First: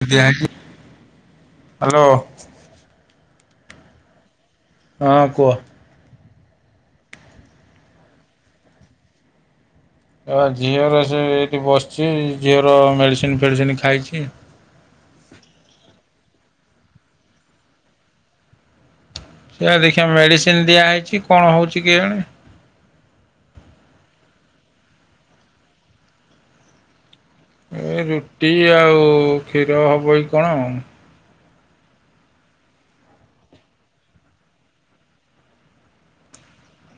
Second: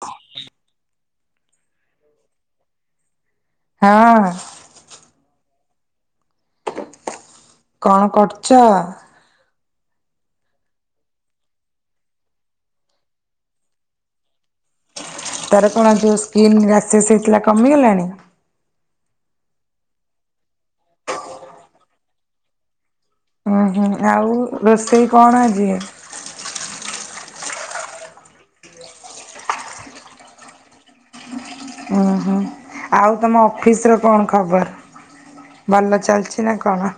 [unintelligible] Hello ହଁ। ହଁ କୁହ। କଣ କରୁଚ? ଏ ଝିଅର ସେ ଏଇଠି ବସିଚି ଏ ଝିଅର ମେଡ଼ିସିନ ଫେଡ଼ିସିନ ଖାଇଛି। ତର କଣ ଯେଉଁ ସ୍କିନ୍ ଗ୍ୟାସେସ୍ ହେଇଥିଲା କମିଗଲାଣି? ସେଆ ଦେଖିଆ ମେଡିସିନ ଦିଆ ହେଇଚି କଣ ହଉଛି କେଆଣି। ଉୁଁ ହୁଁ ଆଉ ରୋଷେଇ କଣ ଆଜି? ଏ ରୁଟି ଆଉ କ୍ଷୀର ହେବ କି କଣ। ଓହୋ ଆଉ ତମ ଅଫିସ ର କଣ ଖବର? ଭଲ ଚାଲିଚି ନା କଣ?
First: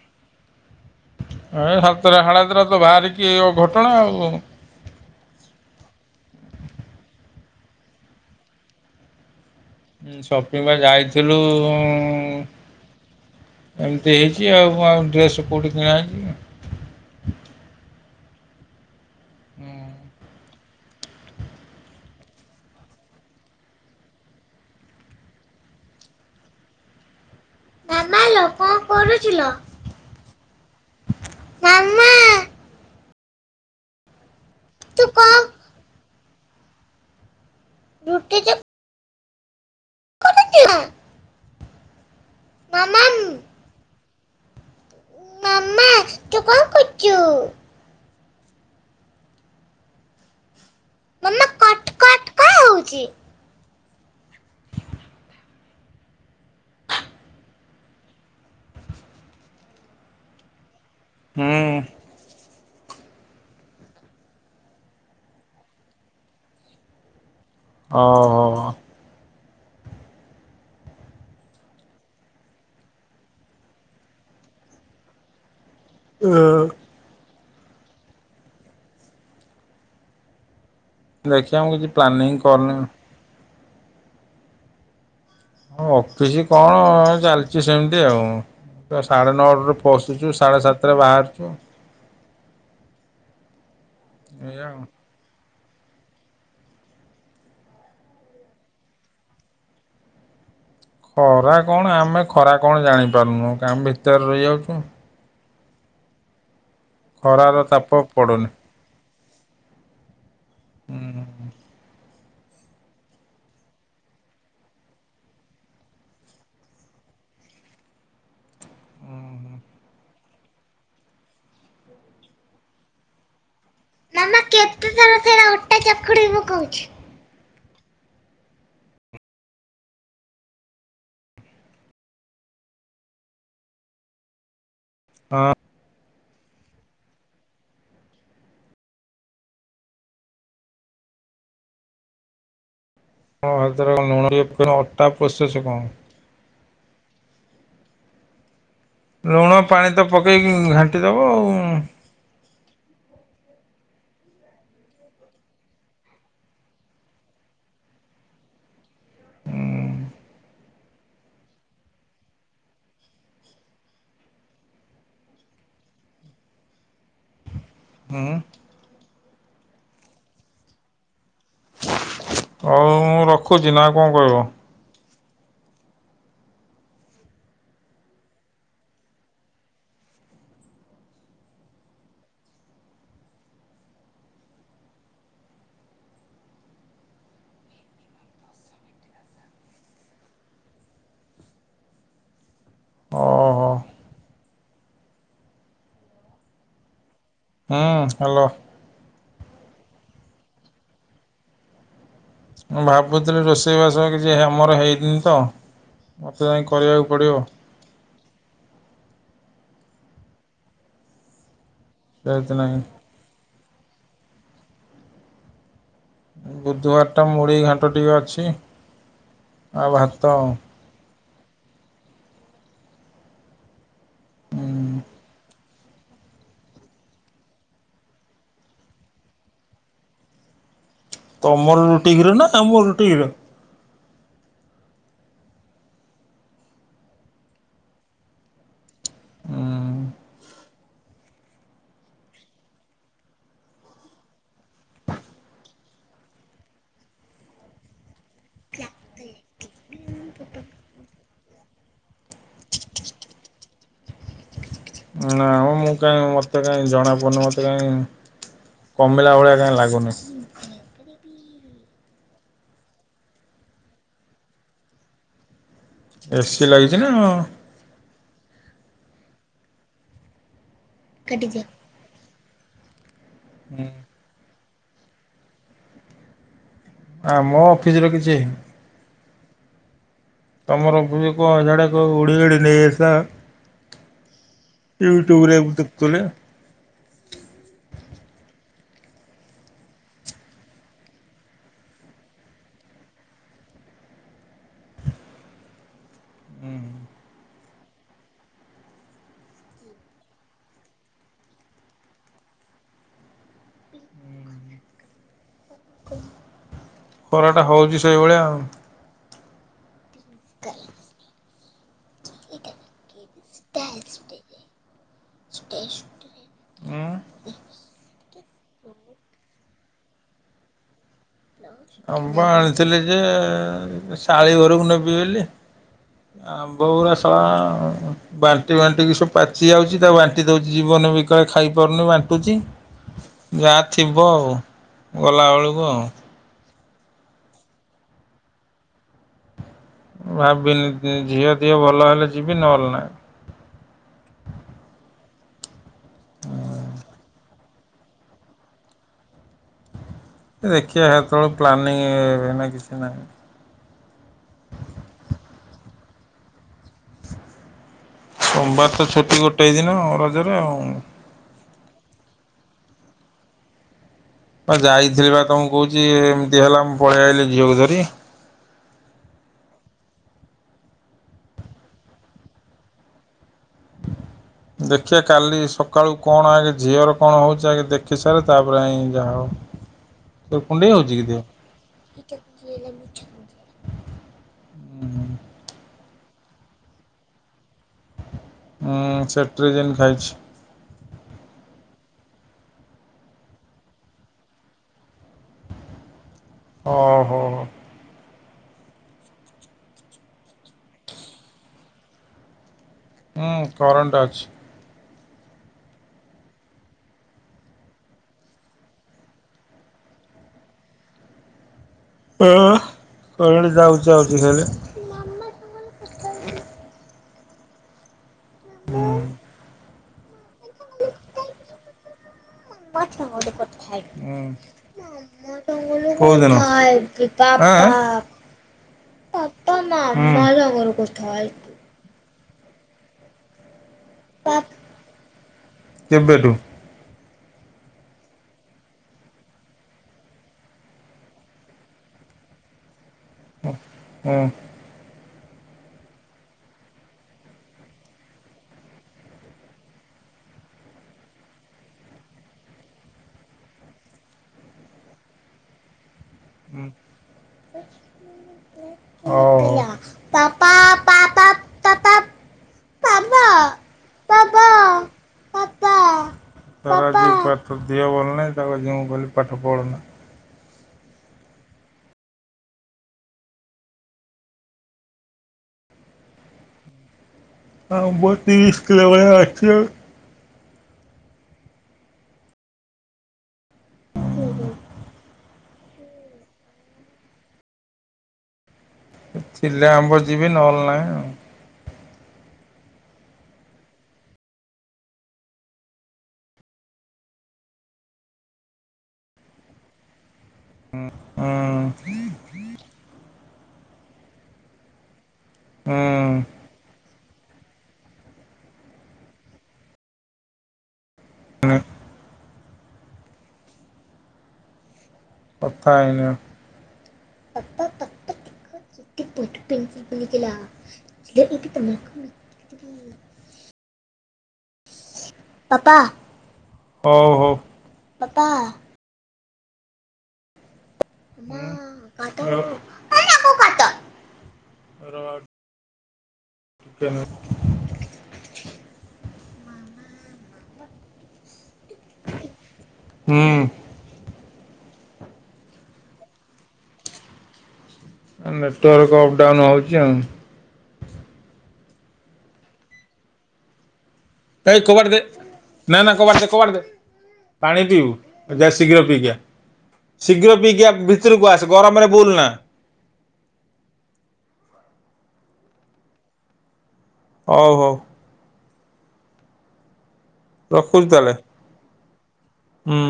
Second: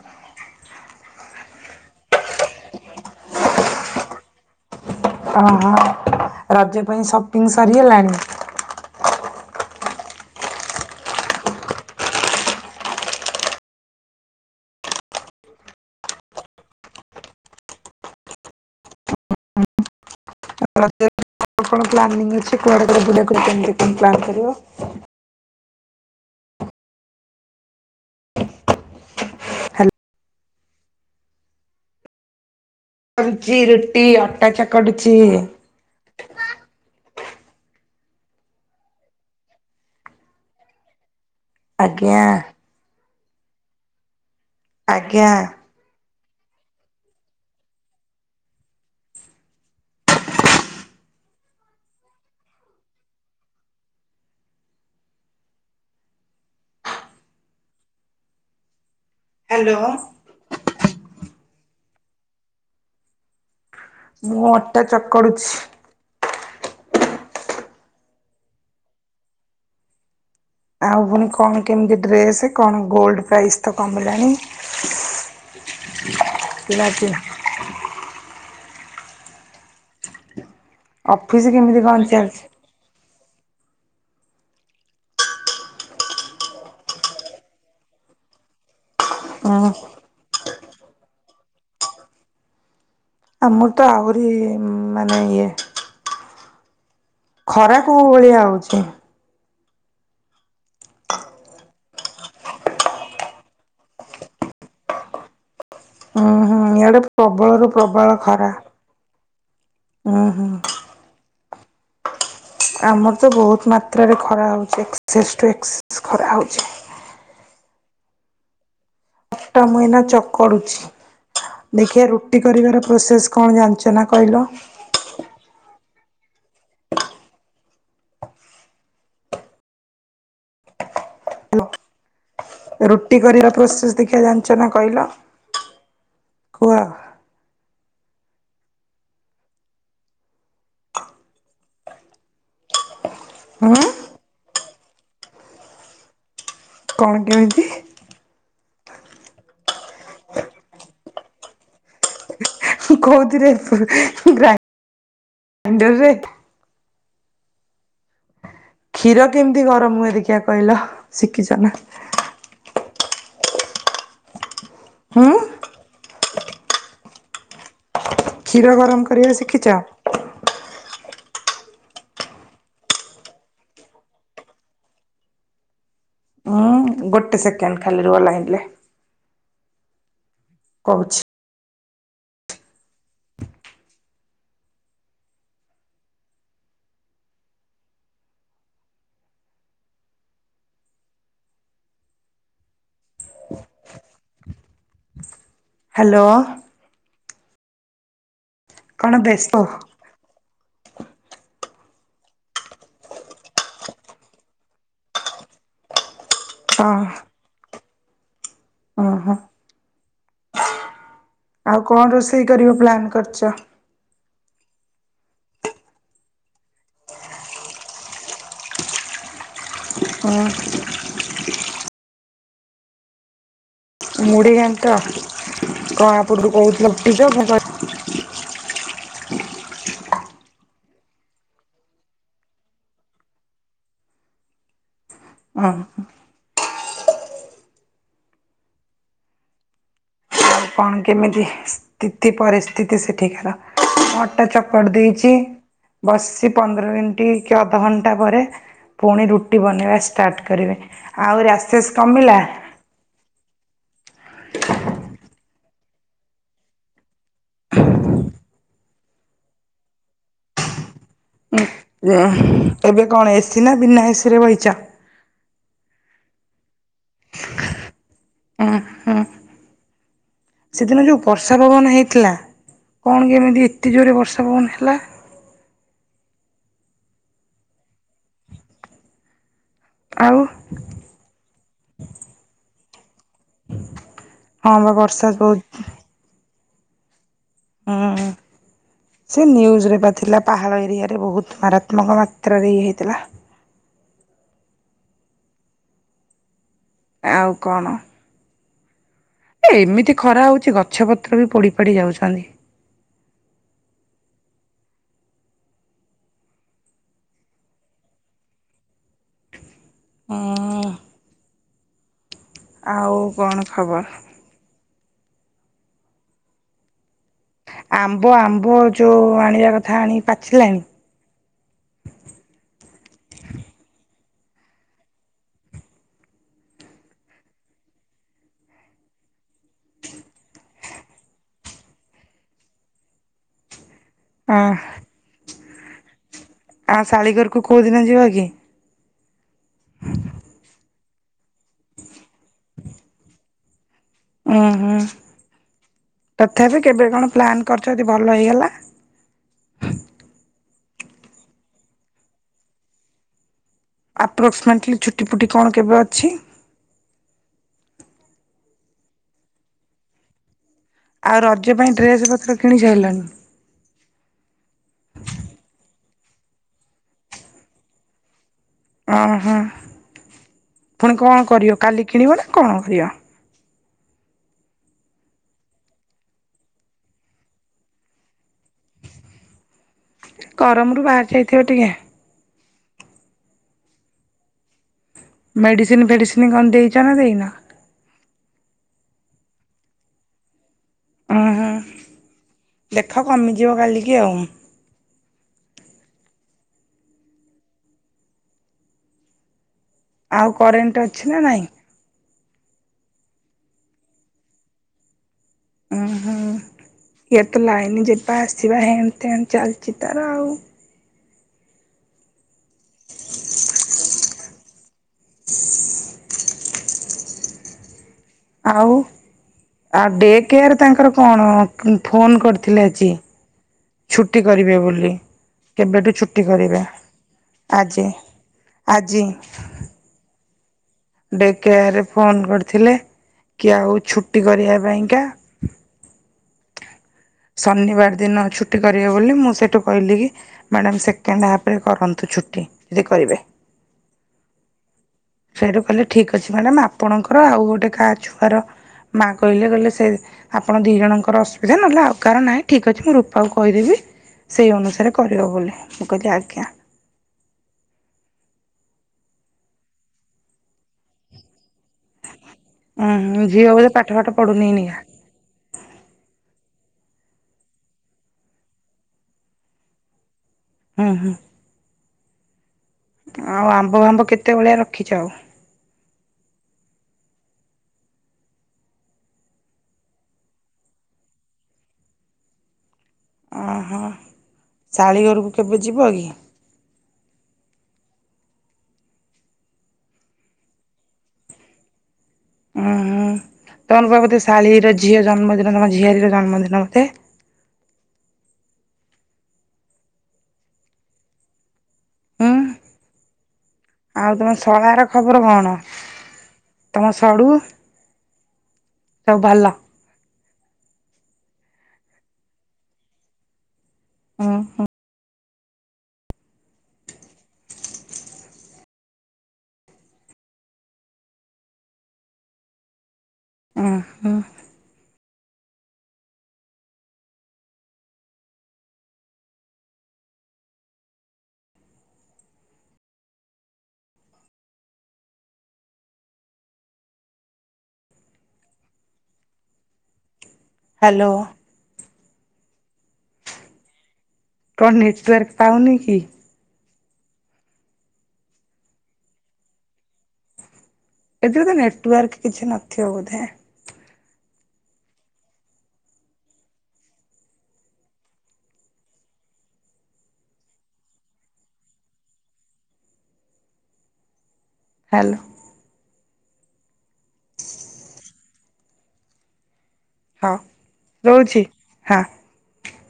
ଏ ସାତଟା [unintelligible] ହାଡ଼ାତରାା ତ ବାହାରିକି ଅଘଟଣା ଆଉ ଅ ହ ରଜ ପାଇଁ ସପିଂ ସରି ହେଲାଣି? ସପିଙ୍ଗ୍ ବା ଯାଇଥିଲୁ ଏମିତି ହେଇଚି ଆଉ ଆଉ ଡ୍ରେସ୍ କେଉଁଠି କିଣାଚି। ହୁଁ। [unintelligible] ପ୍ଲାନିଗ୍ ଅଛି କୁଆଡେ କଡେ ବୁଲ କେମତି ପ୍ନ୍ କରିବ ମା ମା ଲୋ କଣ କରୁଚୁଲୋ ହାଲୋ ମା ମା? କରୁଚି ରୁଟି ଅଟା ଚକଡୁଚି। ରଠି କିଉ କରୁଚିନା ଆଜ୍ଞା। ମା ମା ମ୍ ଆଜ୍ଞା। ମା ମା ତୁ କଣ କରୁଚୂ? ମା ମା କଟ କଟ କଣ ହଉଚି? ହାଲୋ ହୁଁ। ମୁଁ ଅଟା ଚକଡୁଚି। ଓହୋ। ଆଉ ପୁଣି କଣ କେମିତି ଡ୍ରେସ୍ କଣ ଗୋଲଡ ପ୍ରାଇସ୍ ତ କମିଲାଣି। କିନାକ [unintelligible] ଅଫିସ୍ ଦେଖିଆ ମୁଁ କେମିତି କିଛି କଣ ପ୍ଲାନିଂ ଚାଲିଛି? କନିଇ। ହ ଅଫିସ କଣ ଚାଲିଛି ସେମିତି ଆଉ। ତ ସାଢ଼େ ହୁଁ ନଅଟାରୁ ପଶୁଚୁ ସାଢ଼େ ସାତଟରେ ବାହାରୁଚୁ। ଆମର ତ ଆହୁରି ଏଇଆ ଆଉ। ମାନେ ଇଏ। ଖରା କୋଉ ଭଳିଆ ହଉଛି? ଖରା କଣ ଆମେ ଖରା କଣ ଜାଣିପାରୁନୁ କାମ ଭିତରେ ରହିଯାଉଛୁ। ହୁଁ ହୁଁ ଇଆଡେ ଖରାର ପ୍ରବଳରୁୁ ତାପ ପ୍ରବଳ ପଡ଼ୁନି। ଖରା। ହୁଁ, ହୁଁ। ଆମର ତ ବହୁତ ମାତ୍ରାରେ ଖରା ହେଉଛି ଏକ୍ସେସ୍ ଟୁ ଏକ୍ସେସ୍ ଖରା ହେଉଛି। ଅଠ ମୁଁ ଏଇନା ଚକଡୁଛି ଦେଖିିବା ରୁଟି କରିବାର ପ୍ରୋସେସ କଣ ଜାଣିଛୁ? ସେନା କିଲ [unintelligible] ତ ସେ ଅଟା ଚକୁଡି ମୁଁ କହୁଛି [unintelligible] ହେଲୋ! ରୁଟି କରିବା ପ୍ରୋସେସ ଦେଖିବା ଜାଣିଛ ନା କହିଲ? ହଁ କୁହ? ହୁଁ ହଁର ଲୁଣ ଅଟା ପଶଛ କଣ [unintelligible] କଣ କେମିତି? ଲୁଣ ପାଣି ତ ପକେଇକି ଘାଣ୍ଟି ଦବ ଉଁ। କହୁଥିରେ ଗା ଗ୍ରାଇଣ୍ଡର ରେ? କ୍ଷୀର କେମିତି ଗରମ ହୁଏ ଦେଖିିବା କହିଲ? ଶିଖିଛ ନା। ହଁ। ହୁଁ। କ୍ଷୀର ଗରମ କରିବା ଶିଖିଛ। ହଉ ମୁଁ ରଖୁଛି ନା ଆଉ କଣ କହିବ? ଉଁ ଗୋଟେ ସେକେଣ୍ଡ ଖାଲି ରୁହ ଲାଇନ୍ ରେ। କହୁଛି। ଓ, ହୋ। ହ୍ୟାଲୋ। ହୁଁ ହ୍ୟାଲୋ। କଣ ବ୍ୟସ୍ତ? ମୁଁ ଭାବୁଥିଲି ରୋଷେଇ ବାସ ହେ କିଛି ମୋର ହେଇନି ତ ମୋତେ ଯାଇ କରିବାକୁ ପଡ଼ିବ। ହଁ [unintelligible] ହଁ ଆଉ କଣ ରୋଷେଇ ଯାଇତି କରିବ ନାହିଁ ପ୍ଲାନ୍ କରିଛ? ବୁଧବାର ଟା ମୁଢି ଘାଣ୍ଟ ଟିକେ ଅଛି। ଆଉ ଭାତ ହୁଁ ମୁଢି ଘାଣ୍ଟ କଣ ଆପଣ କହୁଥିଲେ ରୁଟି ଦିଅ ଘାଣ୍ଟ? ତମର ରୁଟିି କ୍ଷୀର ନା ଆମ ରୁଟି କ୍ଷୀର। ହଁ। ହଁ [unintelligible] ଆଉ କଣ କେମିତି ସ୍ଥିତି ପରିସ୍ଥିତି ସେଠିକାର ଅଟା ଚପ [unintelligible] କରି ଦେଇଛି ବସିଛି ପନ୍ଦର ମିନିଟ କି ଅଧଘଣ୍ଟା ପରେ ପୁଣି ରୁଟି ବନେଇବା ଷ୍ଟାର୍ଟ କରିବେ। ଆଉ ରାସେସ୍ କମିଲା? ନା ମୁଁ କାଇଁ ମତେ କାଇହିଁ ଜଣା ପଡୁନି। ମତେ କାଇଁ କମିଲା ଭଳିଆ କାଇଁ ଲାଗୁନି। ଉ ଏବେ କଣ ଏସିି ନା ବିନା ଏସି ରେ ବଇଚ? ଏସି ଲାଗିଛି ନା ଅ। ହଁ ହଁ [unintelligible] ସେଦିନ ଯୋଉ ବର୍ଷା ପବନ ହେଇଥିଲା କଣ କେମିତି ଏତେ ଜୋରରେ ବର୍ଷା ପବନ ହେଲା? ଆମ ଅଫିସ ର କିଛି ହେଇନି। ଆଉ। ତମର ପୂ କଣ ଜାଡେ କ ଉଡି ଉଡି ନେଇସ ହଁ ବା [unintelligible] ବର୍ଷା ୟୁଟିୁବରେୁ ବହୁତ ଦେକହୁଥିଲେ। ହଁ। ସେ ନ୍ୟୁଜ୍ରରେ ବା ଥିଲା ପାହାଡ଼ ଏରିଆରେ ବହୁତ ମାରାତ୍ମକ ମାତ୍ରାରେ ଇଏ ହେଇଥିଲା। ହୁଁ। ଆଉ କଣ? ଏମିତି ଖରା ହଉଛି ଗଛ ପତ୍ର ବି ପୋଡି ପାଡି ଯାଉଛନ୍ତି। ପରଟା ହଉଛି ସେଇଭଳିଆ ଆଉ। ହଁ। ଆଉ କଣ ଖବର? ସ୍ଟ [unintelligible] ଆମ୍ବ ଆମ୍ବ ଯେଉଁ ଆଣିବା କଥା ଆଣିକି ପାଚିଲାଣି। ଆମ୍ବ ଆଣିଥିଲେ ଯେ ଶାଳୀ ଘରକୁ ନେବି ବେଲି ବଉରାଶ [unintelligible] ବାଣ୍ଟି ବାଣ୍ଟିିକି ସବୁ ପାଚି ଯାଉଛି ତା ବାଣ୍ଟି ଦଉଛି ଜୀବନ ବି କଳେ ଖାଇ ପାରୁନି ବାଣ୍ଟୁଛି। ଯାହା ଥିବ ଆଉ ହଁ ଗଲାବେଳକୁ ଆଉ। ଆ ଶାଳିଘରକୁ କେଉଁଦିନ ଯିବ କି? ଭାବିନି ଝିଅ ଦିହ ଭଲ ହେଲେ ଯିବି ନହେଲ ନାହିଁ। ଉୁଁ ହୁଁ ତଥାପି କେବେ କଣ ପ୍ଲାନ୍ କରିଛନ୍ତି ଭଲ ହେଇଗଲା ଏ ଦେଖିବା ଯେତେବେଳୁ ପ୍ଲାନିଂ ନା କିଛି ନାହିଁ। ଆପ୍ରୋକ୍ସିମେଟଲି ଛୁଟି ଫୁଟି କଣ କେବେ ଅଛି? ସୋମବାର ତ ଛୁଟି ଗୋଟେ ଦିନ ରଜରେ ଆଉ। ଆଉ ରଜ ପାଇଁ ଡ୍ରେସ ପତ୍ର କିଣି ସାରିଲଣି। ଆ ଯାଇଥିଲି ବା ତମକୁ କହୁଛି ଏମିତି ହେଲା ମୁଁ ପଳେଇ ଆଇଲିି ଝିଅକୁ ଧରି। ଅ ହଁ ପୁଣି କଣ କରିବ କାଲି କିଣିବ ନା କଣ କରିବ? ଦେଖିବା କାଲି ସକାଳୁ କଣ ଆଗେ ଝିଅର କଣ ହଉଛି ଆଗେ ଦେଖି ସାର ତାପରେ ଆ ଯାହା ହବ। ତ କୁଣ୍ଡେଇ ଗରମରୁ ହଉଛି ବାହାରି କି ଯାଇଥିବ ଟିକେ ଦେଅ। ମେଡିସିନ ଫେଡିସିନ କଣ ଦେଇଛ ନା ଦେଇନ। ହୁଁ ସେଟ୍ରଜିନ ଖାଇଛି। ହୁଁ ହୁଁ ଦେଖ କମିଯିବ କାଲିକି ଆଉ। ଓଁ ହୋ। ଆଉ କରେଣ୍ଟ ଅଛି ନା ନାଇଁ। ହୁଁ କରେଣ୍ଟ ଅଛି। ଓ ହୁଁ ଇଏ ତ ଲାଇନ ଯିବା ଆସିବା ହେମତି ଚାଲିଛି ତାର ଆଉ। ହ କଣି ଯାଉଛି ଆଉ ଦେଖାଇଲେ [unintelligible] ହମାନ [unintelligible] [inaudible] ଆଉ ହୁଁ। ଆଉ ଡେ କେୟାର୍ ତାଙ୍କର କଣ ଫୋନ୍ କରିଥିଲେ ଆଜି ଛୁଟି କରିବେ ବୋଲି। କେବେଠୁ ଛୁଟି କୋଉଦିନ? ଆଁ କରିବେ ଆଜି ଆଜି। ମା ମଜା ଘର କରଛ [unintelligible] ଡେକେୟାରରେ ଫୋନ୍ କରିଥିଲେ କି ଆଉ ଛୁଟି କରିବା ପାଇଁ କା। କେବେଠୁ। ଶନିବାର ଦିନ ଛୁଟି କରିବେ ବୋଲି ମୁଁ ସେଇଠୁ କହିଲି କି ମ୍ୟାଡ଼ାମ୍ ସେକେଣ୍ଡ ହାଫ୍ରେ କରନ୍ତୁ ଛୁଟି ଯଦି କରିବେ ହୁଁ ସେଇଠୁ କହିଲେ ଠିକ୍ ଅଛି ମ୍ୟାଡ଼ାମ୍ ଆପଣଙ୍କର ଆଉ ଗୋଟେ କା ଛୁଆର ମାଆ କହିଲେ କହିଲେ ସେ ଆପଣ ଦି ଜଣଙ୍କର ଅସୁବିଧା ନହେଲେ ଆଉ କାହାର ନାହିଁ ଠିକ୍ ଅଛି ମୁଁ ରୂପାଙ୍କୁ କହିଦେବି। ସେଇ ଅନୁସାରେ କରିବ ବୋଲି ମୁଁ କହିଲି ଆଜ୍ଞା। ହୁଁ ଆ ତା ପା ପା ପା ପା ପାପା। ଉୁଁ ଝିଅ ବୋଧେ ପାଠ ପାଠ ପଢୁନି ଏଇନିକା। ପାପା ତାର ପାଠ ଦିହ ଭଲ ନାହିଁ ତାକୁ ଯି କହିଲି ପାଠ ପଢନା। ହୁଁ ହୁଁ ଆଉ ଆମ୍ବ ଫାମ୍ବ କେତେ ଭଳିଆ ରଖିଛ। ଆମ୍ବ ତିରିଶ କିଲୋ ଭଳିଆ ଅଛିି ଆଉ। ଓହ ଶାଳିଘରକୁ କେବେ ଯିବ କି? ଥିଲେ ଆମ୍ବ ଯିବି ନହେଲେ ନାହିଁ ଆଉ। ଉଁ ତମର ବା ବୋଧେ ଶାଳୀର ଝିଅ ଜନ୍ମଦିନ ତମ ଝିଆରୀ ର ଜନ୍ମଦିନ ବୋଧେ। ଉ ଉଁ। ଅଁ ଆଉ ତମ ଶଳାର ଖବର କଣ? ହୁଁ ହୁଁ। ତମ ସଡୁ ସବୁ ଭଲ? ତ ହୁଁ କଥା ହେଇନି ଆଉ। [unintelligible] ଓ ହ ପାପା ହ ହଉ ପାପା। [unintelligible] କେନ ହ୍ୟାଲୋ। ହୁଁ କଣ ନେଟୱାର୍କ ପାଉନି କି? ନେଟୱାର୍କ ଅପ୍ ଡାଉନ୍ ହେଉଛି ଆଉ। ଏଥିରେ ତ ନେଟୱାର୍କ କିଛି ନଥିବ ବୋଧେ। ଏଇ କବାଟ ଦେ ନା ନା କବାଟ ଦେ କବାଟ ଦେ। ପାଣି ପିଇବୁ ଯାହା ଶୀଘ୍ର ପିଇକି ଆ। ଶୀଘ୍ର ପିଇକି ଭିତରକୁ ଆସ ଗରମରେ ବୁଲ ନା। ହ୍ୟାଲୋ। ହଉ ହଉ ହଁ ରଖୁଛି ତାହେଲେ ରହୁଛି ହଁ। ହୁଁ।